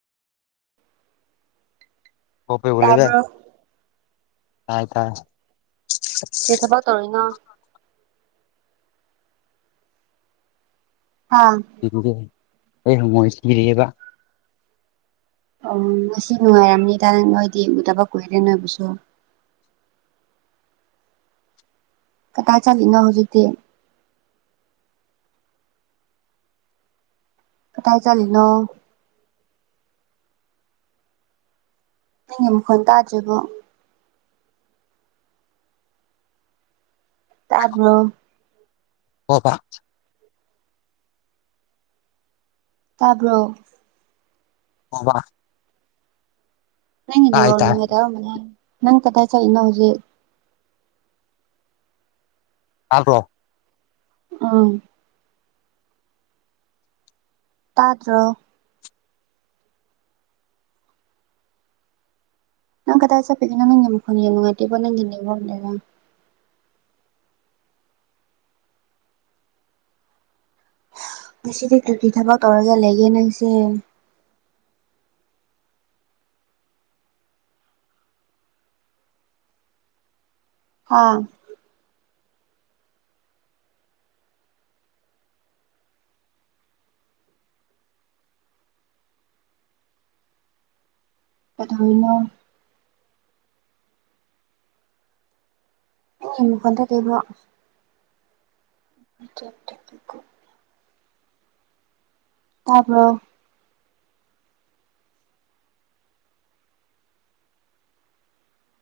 ꯇꯥꯕ꯭ꯔꯣ ꯇꯥꯏ ꯇꯥꯏ ꯀ꯭ꯔꯤ ꯊꯕꯛ ꯇꯧꯔꯤꯅꯣ ꯍꯥꯥ [unintelligible] ꯑꯩ ꯍꯪꯉꯣꯏ ꯁꯤꯔꯤꯌꯦꯕ ꯑꯣ ꯉꯁꯤ ꯅꯨꯡꯉꯥꯏꯔꯝꯅꯤꯗ ꯅꯣꯏꯗꯤ ꯎꯗꯕ ꯀꯨꯏꯔꯦ ꯅꯣꯏꯕꯨꯁꯨ ꯀꯗꯥꯏ ꯆꯠꯂꯤꯅꯣ ꯍꯧꯖꯤꯛꯇꯤ ꯀꯗꯥꯏ ꯆꯠꯂꯤꯅꯣ ꯅꯪꯒꯤ ꯃꯈꯣꯜ ꯇꯥꯗ꯭ꯔꯤꯕꯣ ꯇꯥꯕ꯭ꯔꯣ [unintelligible] ꯇꯥꯕ꯭ꯔꯣ [unintelligible] ꯅꯪꯒꯤ ꯇꯥꯏ ꯅꯦꯠꯋꯥꯛ ꯇꯥꯏ ꯅꯨꯡꯉꯥꯏꯇꯕ ꯃꯥꯜꯂꯦ ꯅꯪ ꯀꯗꯥꯥꯏ ꯆꯠꯂꯤꯅꯣ ꯍꯧꯖꯤꯛ ꯇꯥꯗ꯭ꯔꯣ ꯑꯪ ꯇꯥꯗ꯭ꯔꯣ ꯅꯪ ꯀꯗꯥꯏ ꯆꯠꯄꯒꯤꯅꯣ ꯅꯪꯒꯤ ꯃꯈꯣꯟ ꯌꯥꯝ ꯅꯨꯡꯥꯏꯇꯦꯕ ꯅꯪꯒꯤ ꯅꯦꯠꯋꯥꯔꯛ ꯅꯔꯥ ꯉꯁꯤꯗꯤ ꯀ꯭ꯔꯤ ꯀ꯭ꯔꯤ ꯊꯕꯛ ꯇꯧꯔꯒ ꯂꯩꯒꯦ ꯅꯪꯁꯦ ꯍꯥꯥ ꯀꯩꯗꯧꯔꯤꯅꯣ ꯅꯪꯒꯤ ꯃꯈꯣꯟ ꯇꯥꯗꯦꯕ [unintelligible] ꯇꯥꯕ꯭ꯔꯣ